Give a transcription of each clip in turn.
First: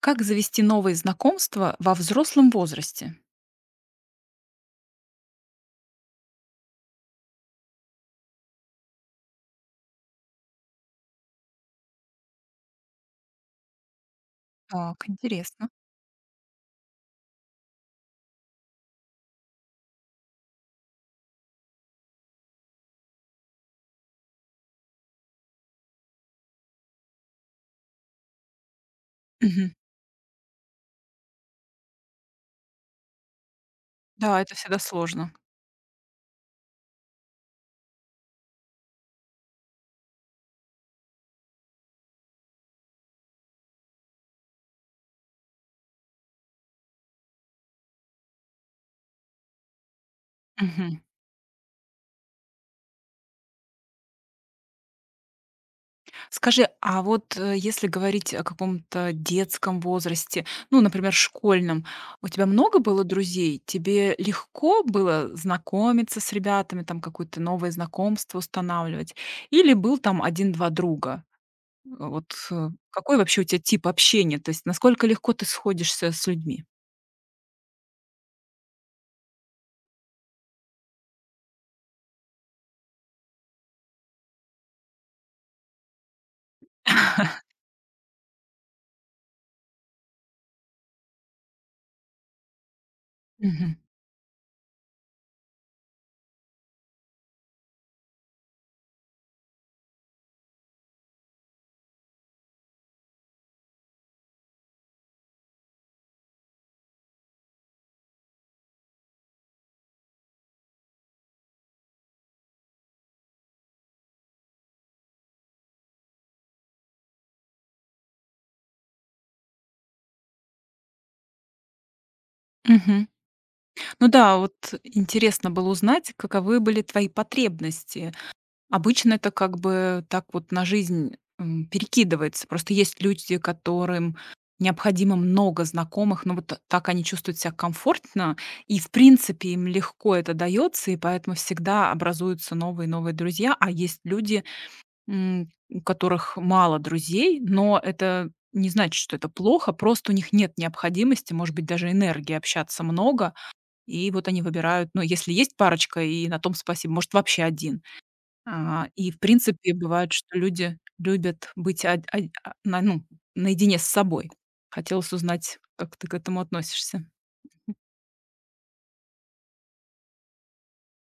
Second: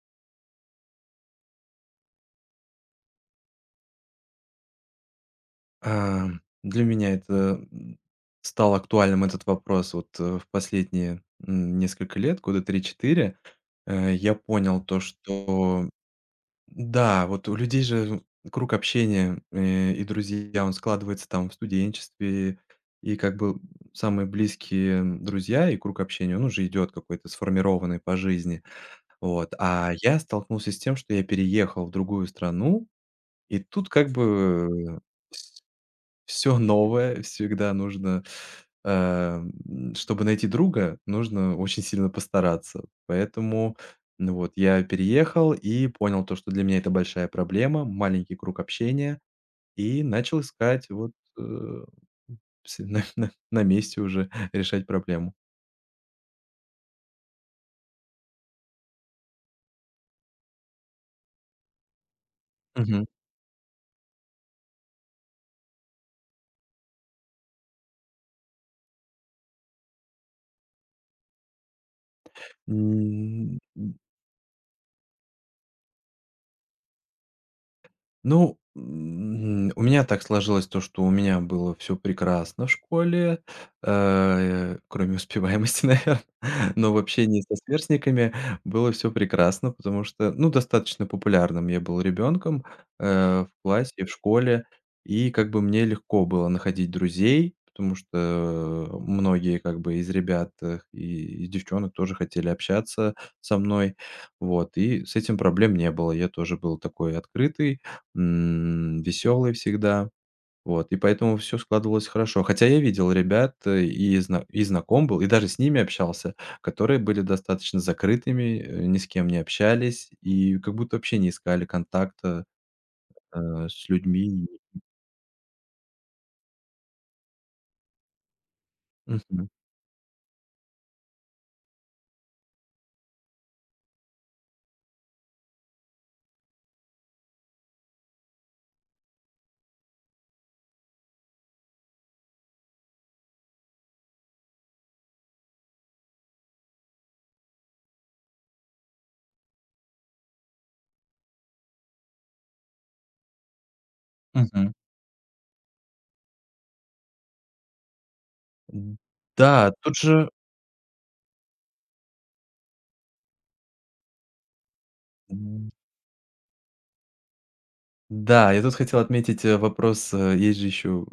Как завести новые знакомства во взрослом возрасте? А, Для меня это стал актуальным этот вопрос вот, в последние, несколько лет, года 3-4. Я понял то, Так, интересно. что да, вот у людей же круг общения, и друзья, он складывается там в студенчестве, и как бы самые близкие друзья и круг общения, он уже идет какой-то сформированный по жизни. Вот, Мгм. а я столкнулся с тем, что я переехал в другую страну, и тут как Да, это всегда бы сложно. все новое всегда нужно, а, чтобы найти друга, нужно очень сильно постараться. Поэтому, ну вот, я переехал и понял то, что для меня это большая проблема, маленький круг общения, и начал искать Мгм. вот, э, с на месте уже решать проблему. Скажи, а вот если говорить о каком-то детском возрасте, ну, например, школьном, у тебя много было Мгм. друзей? Тебе легко было знакомиться с ребятами, там какое-то новое знакомство устанавливать? Или был там один-два друга? Вот какой вообще у М. тебя тип общения? То есть насколько легко ты сходишься с людьми? Ну, у меня так сложилось то, что у меня было все прекрасно в школе, кроме успеваемости, наверное. Но в общении со сверстниками было все прекрасно, потому что, ну, достаточно популярным я был ребенком, в Мгм. классе, в школе. И как бы мне легко было находить друзей, потому что многие как бы из ребят, и из девчонок тоже хотели общаться со мной. Вот, и с этим проблем не было. Я тоже был такой открытый, веселый всегда. Вот, и поэтому все складывалось хорошо. Хотя я видел ребят, и знаком был, и даже с ними общался, которые были достаточно закрытыми, ни с кем не общались и как будто вообще не искали контакта, Мгм. э, с Ну да, людьми. вот интересно было узнать, каковы были твои потребности. Обычно это Мгм. как бы так вот на жизнь, перекидывается. Просто есть люди, которым необходимо много знакомых, но вот так они чувствуют себя комфортно, и в принципе им легко это дается, и поэтому всегда образуются новые и новые друзья. А есть люди, у которых мало друзей, но это не значит, что это плохо, просто у них нет необходимости, может быть, даже энергии общаться много, и вот они Мгм. выбирают, ну, если есть парочка, и на том спасибо, может, вообще один. А, М, и, в да, принципе, тут бывает, же. что люди любят быть од од а, на ну, наедине с собой. Хотелось узнать, как ты к этому относишься. Да, я тут хотел отметить, вопрос, есть же еще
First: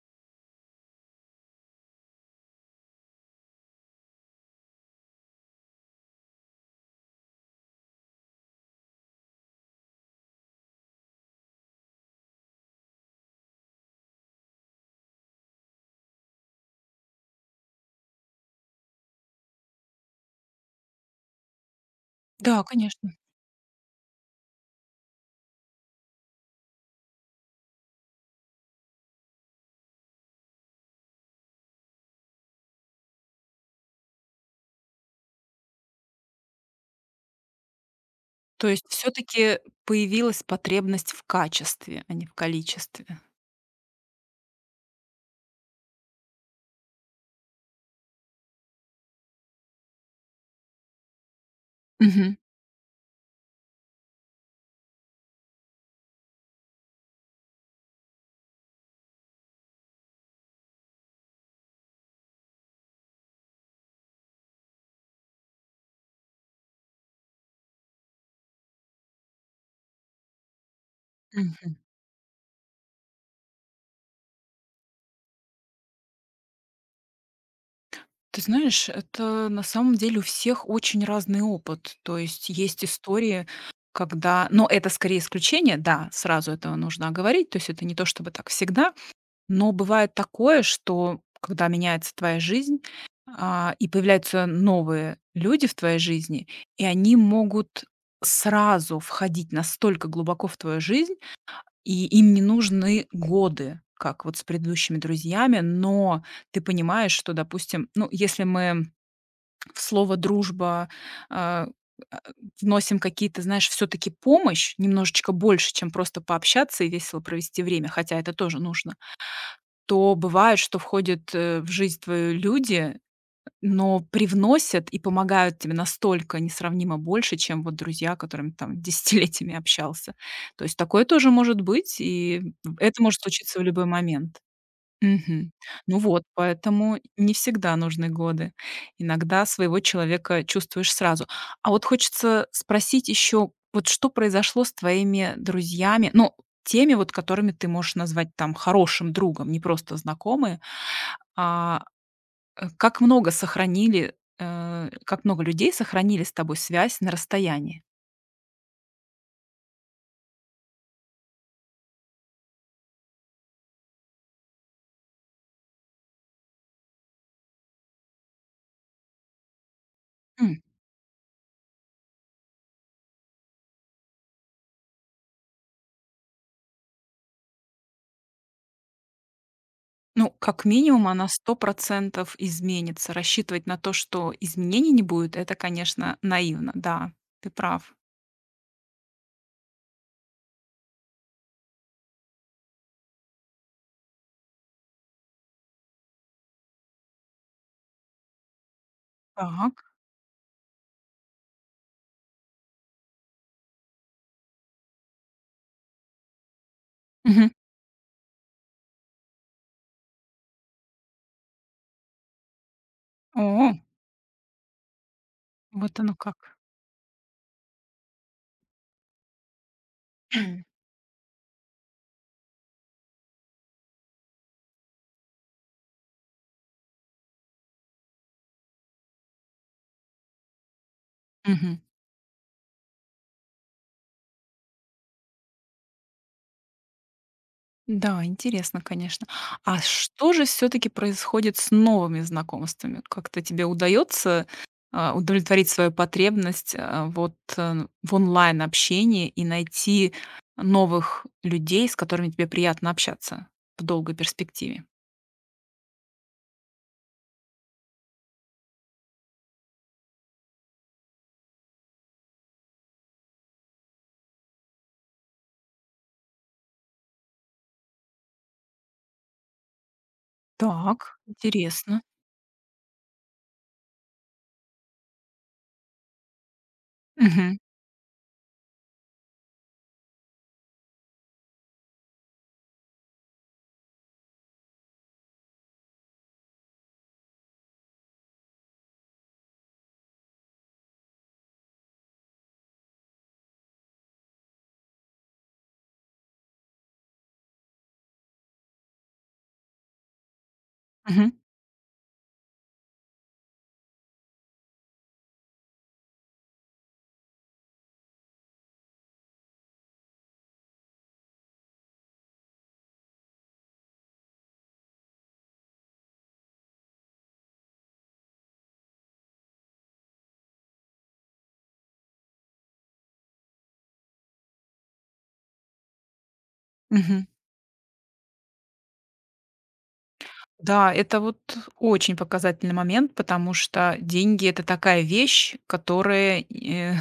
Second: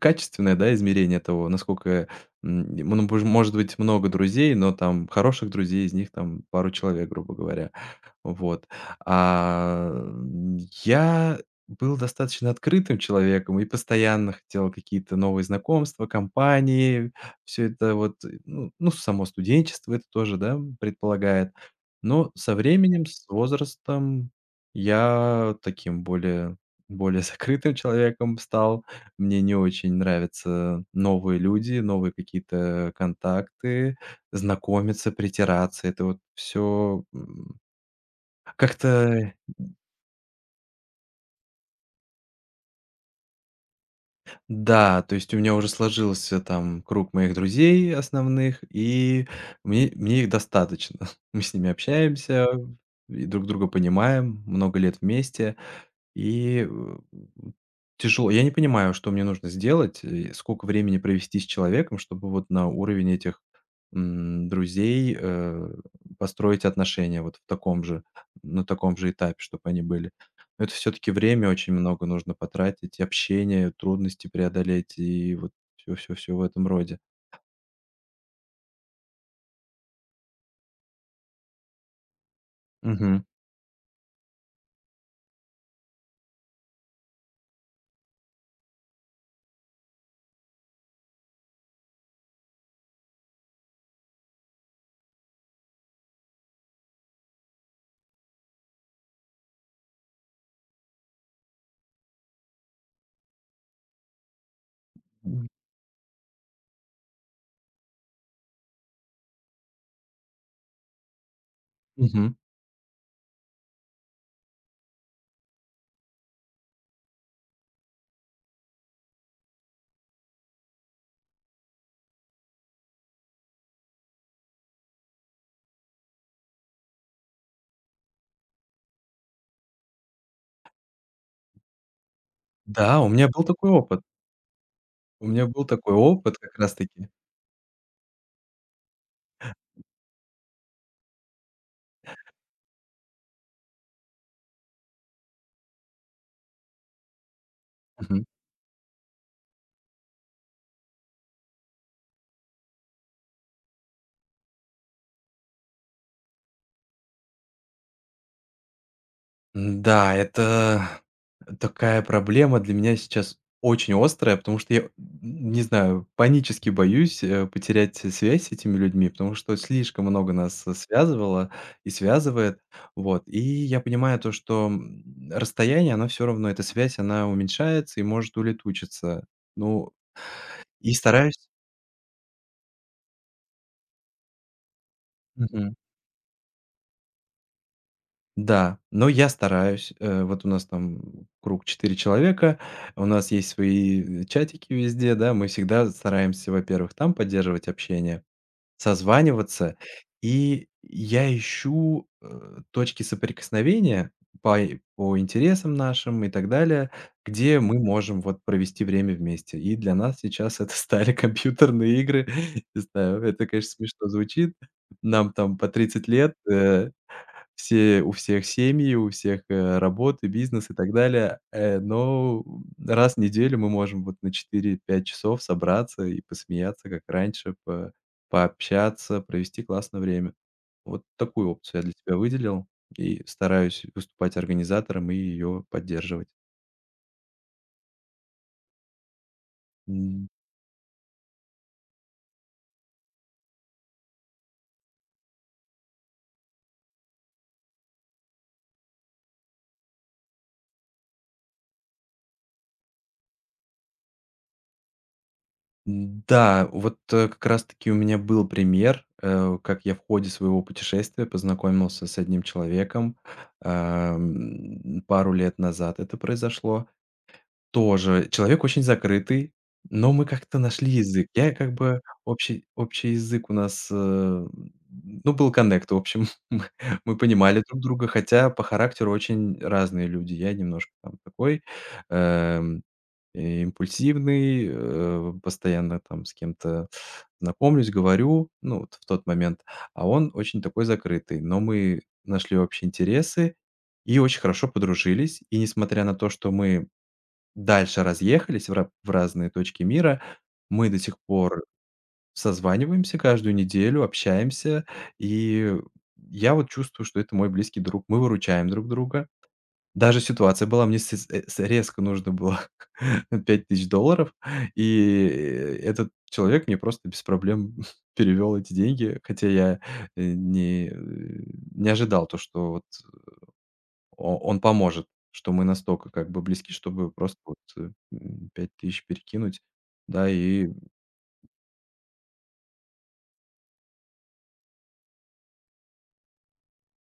качественное, да, измерение того, насколько, ну, бож может быть много друзей, но там хороших друзей, из них там пару человек, грубо говоря. Вот. А, м, я был достаточно открытым человеком и постоянно хотел какие-то новые знакомства, компании. Все это вот, само студенчество это тоже, да, предполагает. Но со Да, временем, конечно. с возрастом я таким более закрытым человеком стал. Мне не очень нравятся новые люди, новые какие-то контакты, знакомиться, притираться. Это вот все. То есть все Как-то таки появилась потребность в качестве, а не в количестве. да, то есть у меня уже сложился там круг моих друзей основных, и мне их достаточно. Мы с ними общаемся и друг друга понимаем, много лет вместе. И, э, тяжело. Я не понимаю, что мне нужно сделать, и сколько времени провести с человеком, чтобы вот на уровень этих, друзей, построить отношения вот в таком же на таком же этапе, чтобы они были. Но это все таки время очень Мгм. много нужно потратить, и общение, трудности преодолеть, и вот все-все-все в этом роде. Ты знаешь, это на самом деле у всех очень разный опыт. То есть есть Мгм. истории, когда но это скорее исключение, да, сразу это нужно говорить. То есть это не то чтобы так всегда, но бывает такое, что когда меняется твоя жизнь, а, и появляются новые люди в твоей жизни, и они могут сразу входить настолько глубоко в твою жизнь, и им не нужны годы, как вот с предыдущими друзьями. Но ты понимаешь, что, допустим, ну, если мы в слово "дружба", а, а, Мгм. вносим какие-то, знаешь, все таки помощь, немножечко больше, чем просто пообщаться и весело провести время, хотя это тоже нужно, то бывает, что входят, в жизнь твою люди, но привносят и помогают тебе настолько несравнимо больше, чем вот друзья, которыми там десятилетиями общался. То есть такое тоже может быть, и Да, это у может меня был случиться в такой любой опыт. момент. У меня Мгм. был такой Ну вот, опыт как раз поэтому таки. не всегда нужны годы. Иногда своего человека чувствуешь сразу. А вот хочется спросить еще, вот что произошло с твоими друзьями, ну, теми, вот которыми ты можешь назвать там хорошим другом, не просто знакомые, а как много сохранили, как много людей сохранили с тобой связь на расстоянии? Да, это такая проблема для меня сейчас очень острая, потому что я, не знаю, панически боюсь, потерять связь с этими людьми, потому что слишком много нас, связывало и связывает. Вот, и я понимаю то, что, расстояние, оно все равно, эта связь, она уменьшается и может улетучиться. Ну, Ну, как и минимум, она стараюсь. 100% изменится. Рассчитывать на то, что изменений не будет, это, конечно, наивно. Да, ты прав. Да, но я стараюсь. Вот у нас там круг 4 человека, у нас есть свои чатики везде, да, мы всегда стараемся, во-первых, там поддерживать общение, Так. созваниваться, и я ищу точки соприкосновения по, по интересам нашим и так далее, Мгм. где мы можем вот провести время вместе. И для нас сейчас это стали компьютерные игры. Не знаю, это, О, конечно, смешно звучит. Нам там по вот 30 оно лет. как. Все у всех семьи, у всех, работы, бизнес и так далее. Но раз в неделю мы можем вот на 4-5 часов собраться и посмеяться, как раньше, по пообщаться, провести классное время. Вот такую Мгм. опцию я для тебя выделил и стараюсь выступать организатором и ее поддерживать. Да, интересно, конечно. А что же все таки происходит с новыми знакомствами? Как-то тебе удается, а, удовлетворить свою потребность, а, вот, в онлайн-общении и найти новых людей, с которыми тебе приятно общаться в долгой перспективе? Да, вот, как раз таки у меня был пример, как я в ходе своего путешествия познакомился с одним человеком, пару лет назад это произошло. Тоже человек очень закрытый, но мы как-то нашли Так, язык. Я как бы интересно. общий язык у нас, ну, был коннект, в общем. Мы мы Мгм. понимали друг друга, хотя по характеру очень разные люди. Я немножко там такой, эм, импульсивный, постоянно там с кем-то знакомлюсь, говорю, ну, вот в тот момент, а он очень такой закрытый. Но мы нашли общие интересы и очень хорошо подружились. И несмотря на то, что мы дальше разъехались в ра в разные точки мира. Мы до сих Мгм. пор созваниваемся каждую неделю, общаемся, и я вот чувствую, что это мой близкий друг. Мы выручаем друг друга. Даже ситуация была, мне с э, с резко нужно было $5000, и этот человек мне просто без проблем перевел эти деньги, хотя я, э, не э, не ожидал то, что вот о он поможет, что мы настолько как бы близки, чтобы Мгм. просто вот, 5000 перекинуть, да, и Да, это вот очень показательный момент, потому что деньги — это такая вещь, которая,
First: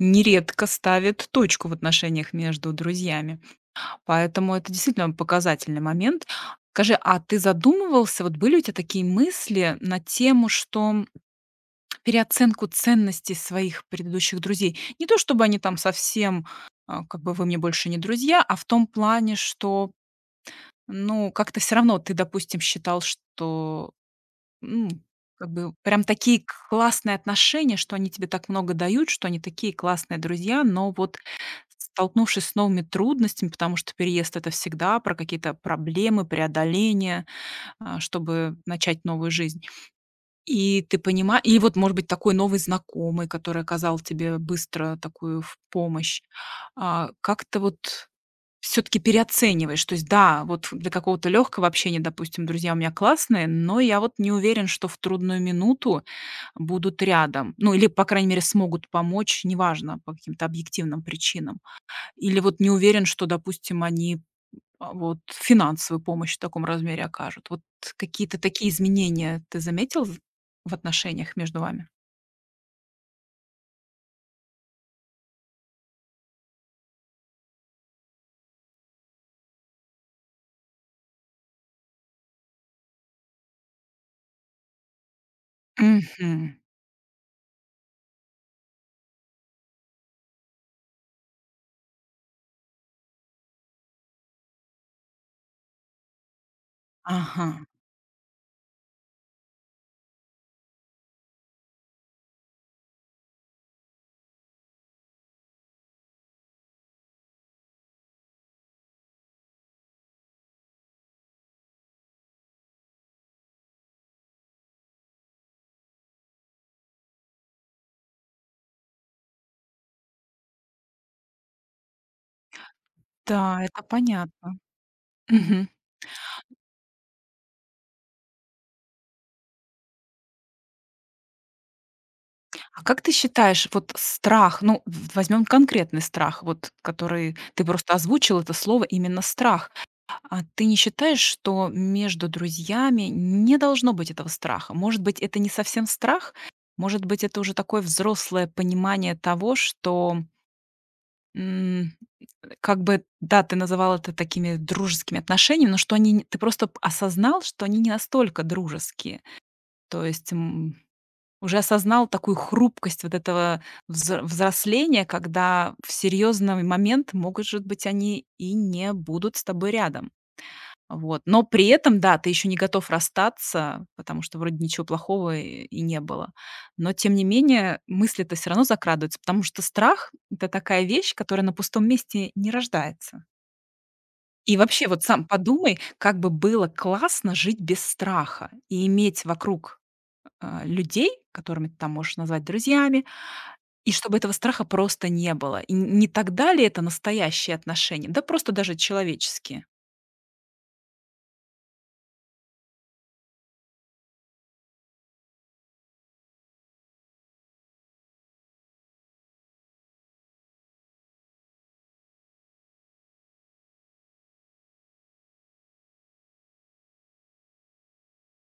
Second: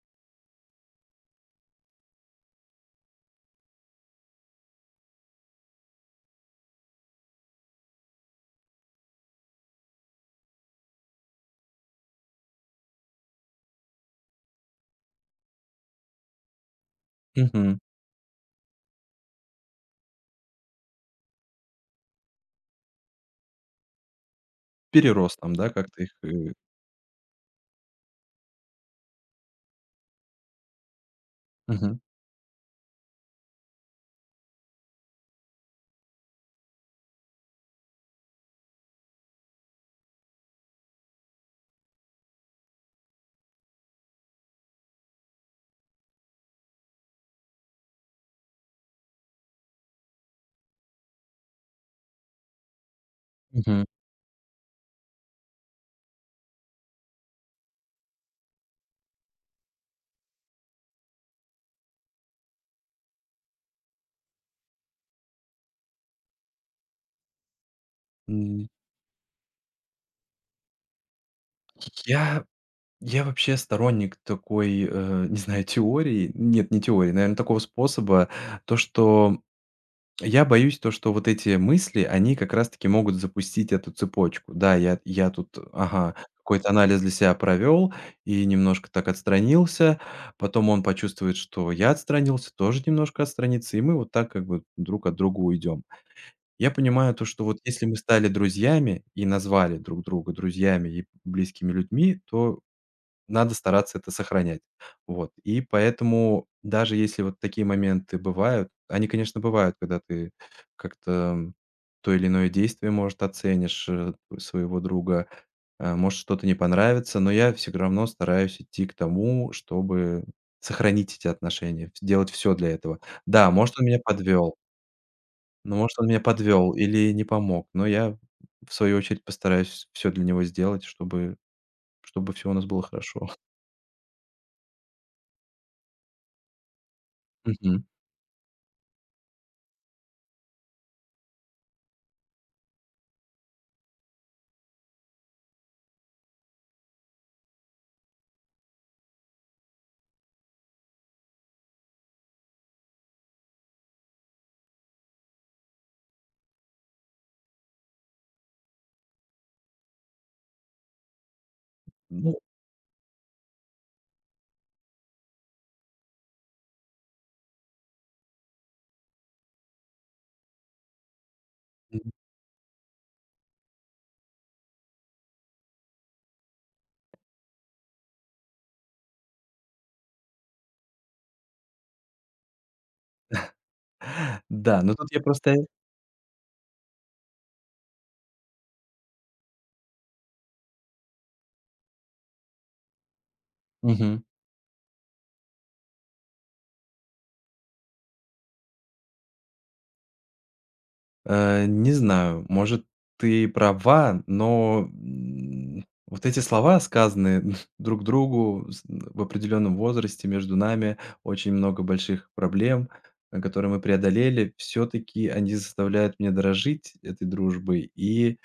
нередко ставит точку в отношениях между друзьями. Поэтому это действительно показательный момент. Скажи, а ты задумывался, вот были у тебя такие мысли на тему, что переоценку ценностей своих предыдущих друзей? Не то чтобы они там совсем, а, как бы: "Вы мне мгм. больше не друзья", а в том плане, что ну, как-то все равно ты, допустим, считал, что, м, Перерос как там, да, бы как-то прям их, такие классные отношения, что они тебе так много дают, что они такие классные друзья, но вот Мгм, столкнувшись с новыми трудностями, потому что переезд — это всегда про какие-то проблемы, преодоления, а, чтобы начать новую жизнь. И ты понимаешь, и вот, может быть, такой новый знакомый, который оказал тебе быстро такую в помощь. А, как-то вот все таки переоцениваешь. То есть да, вот для какого-то легкого общения, допустим, друзья у меня классные, но мгм. я вот не уверен, что в трудную минуту будут рядом. Ну, или, по крайней мере, смогут помочь, неважно, по каким-то объективным причинам. Или вот не уверен, что, допустим, они, а, вот финансовую помощь в таком размере окажут. Вот какие-то М, такие изменения ты заметил з в отношениях между вами? я я вообще сторонник такой, не знаю, теории. Нет, не теории, наверное, такого способа. То, что я боюсь то, что вот эти мысли, они как раз-таки могут запустить эту цепочку. Да, я тут, ага, Мгм. какой-то анализ для себя провел и немножко так отстранился. Потом он почувствует, что я отстранился, тоже немножко отстранится, и мы вот так как бы друг от друга уйдем. Я понимаю то, что Ага. вот если мы стали друзьями и назвали друг друга друзьями и близкими людьми, то надо стараться это сохранять. Вот. И поэтому, даже если вот такие моменты бывают, они, конечно, бывают, когда ты как-то то или иное действие, может, оценишь своего друга, может, что-то не понравится, но я все равно стараюсь идти к тому, чтобы сохранить эти отношения, делать все для этого. Да, Да, может, это он меня подвел, понятно. Мгм. но может, он меня подвел или не помог, но я, в свою очередь, постараюсь все для него сделать, чтобы всё у нас было А как ты хорошо. считаешь, вот страх, ну, в возьмем конкретный страх, вот который ты Мгм. просто озвучил это слово, именно страх. А ты не считаешь, что между друзьями не должно быть этого страха? Может быть, это не совсем страх? Может быть, это уже такое взрослое понимание того, что, м, как бы, да, ты называл это такими дружескими отношениями, но что они н ты просто п осознал, что они не настолько дружеские. То есть, уже осознал Ну такую хрупкость вот этого взросления, когда в серьезный момент, может быть, они и не будут с тобой рядом. Вот. Но при да, этом, да, ты еще не готов расстаться, потому что вроде ничего плохого и не было. Но тем не менее мысли-то все равно закрадываются, потому что страх — это такая вещь, которая на пустом месте не рождается. И вообще, но вот тут я сам просто. подумай, как бы было классно жить без страха и иметь вокруг, а, людей, которыми ты там можешь назвать друзьями, и чтобы Мгм. этого страха просто не было. И н не тогда ли это настоящие отношения, да просто даже человеческие. Не знаю, может, ты права, но, вот эти слова, сказанные друг другу с в определенном возрасте, между нами очень много больших проблем, которые мы преодолели. Все-таки они заставляют меня дорожить этой дружбой. И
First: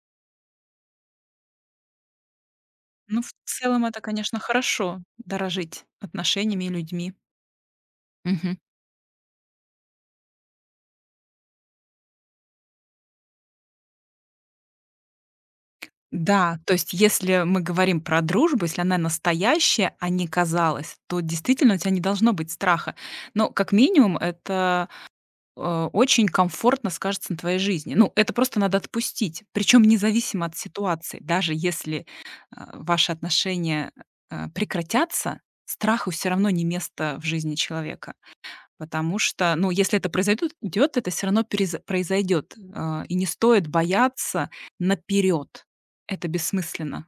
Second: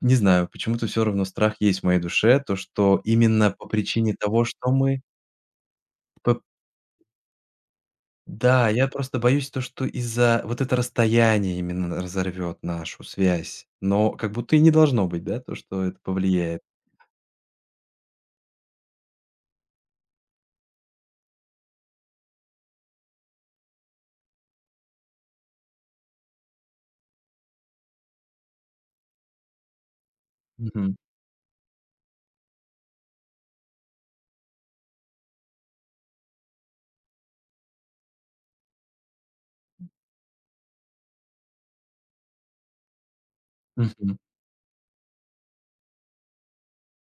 не знаю, почему-то все равно страх есть в моей душе, то, что Ну, в именно по целом это, причине конечно, того, что мы хорошо — дорожить по отношениями и людьми. Мгм. да, я просто боюсь то, что из-за вот это расстояние именно разорвет нашу связь. Но как будто и не должно быть, да, то, что это Да, повлияет. то есть если мы говорим про дружбу, если она настоящая, а не казалась, то действительно у тебя не должно быть страха. Но как минимум это очень комфортно скажется на твоей жизни. Ну, это просто надо отпустить, причем независимо от Мгм. ситуации. Даже если, а, ваши отношения, а, прекратятся, страху все равно не место в жизни человека. Потому что, ну, если это произойдет, идет, это все равно перез произойдет. А, и не стоит Мгм. бояться наперед. Это бессмысленно.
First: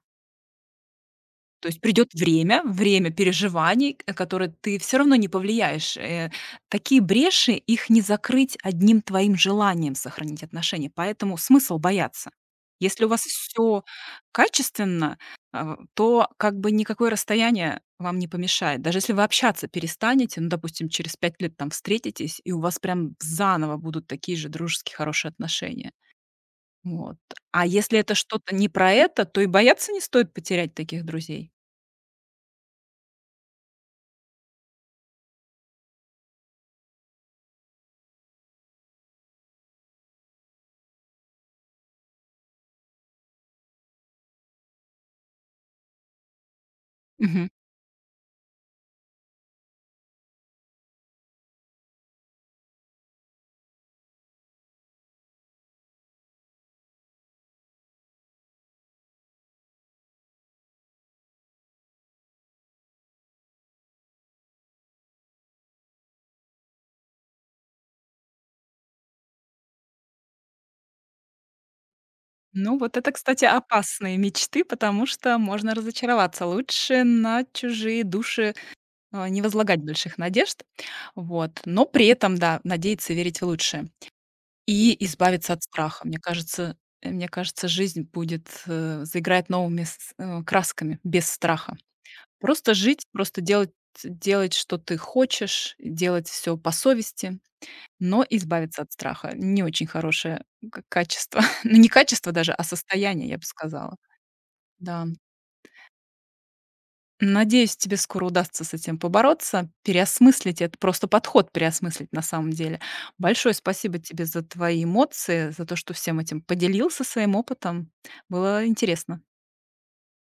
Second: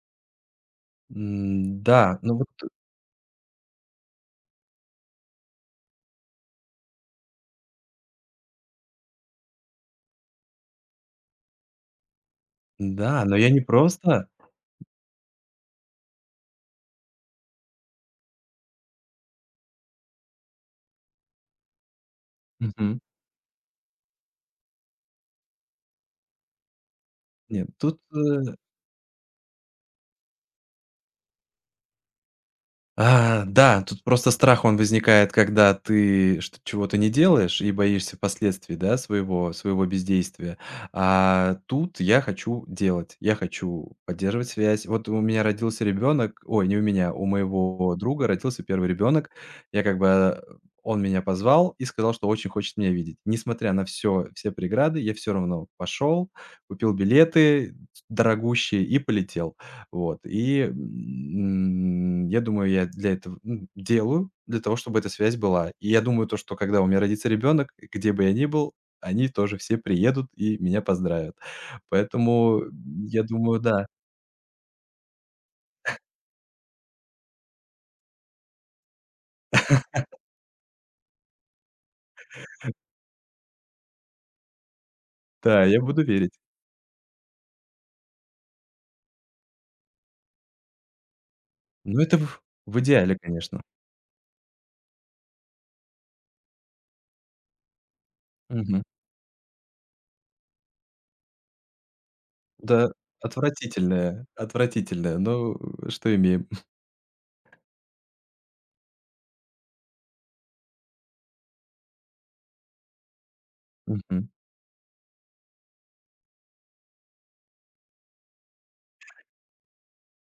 То есть придет Да, но вот, время, время переживаний, к которые ты все равно не повлияешь. Такие бреши, их не закрыть одним твоим желанием сохранить отношения, поэтому смысл бояться. Если у вас да, но я не все просто. качественно, а, то как бы никакое расстояние вам не помешает. Даже если вы общаться перестанете, ну, допустим, через 5 лет там встретитесь, и у вас Мгм. прям заново будут такие же дружеские хорошие отношения. Вот. А Нет, если тут, это что-то не про это, то и бояться не стоит потерять таких друзей. а, да, тут просто страх, он возникает, когда ты что чего-то не делаешь и боишься последствий, да, своего бездействия. А тут я хочу делать, я хочу поддерживать связь. Вот у меня родился ребенок, ой, не у меня, у Мгм. моего друга родился первый ребенок. Я как бы, он меня позвал и сказал, что очень хочет меня видеть. Несмотря на все преграды, я все равно пошел, купил билеты дорогущие и полетел. Вот, и, я думаю, я для этого, ну, делаю, для того, чтобы эта связь была. И я думаю, то, что когда у меня родится ребенок, где бы я ни был, они тоже все приедут и меня поздравят. Поэтому, Ну, вот это, я кстати, думаю, да, опасные мечты, потому что можно разочароваться. Лучше на чужие души, а, не возлагать больших надежд. Вот. Но при этом, да, надеяться и верить в лучшее. И избавиться от да, я буду страха. Мне верить. кажется, э, мне кажется, жизнь будет, заиграет новыми красками, без страха. Но это в Просто жить, идеале, просто конечно. Делать, что ты хочешь, делать все по совести, но избавиться Мгм. от страха. Не очень хорошее к качество. Ну, не качество даже, а Да, состояние, я бы сказала. Да. отвратительное, но что имеем. Надеюсь, тебе скоро удастся с этим побороться, переосмыслить это, просто подход переосмыслить на самом деле. Большое спасибо тебе Мгм. за твои эмоции, за то, что всем этим поделился своим опытом. Было интересно.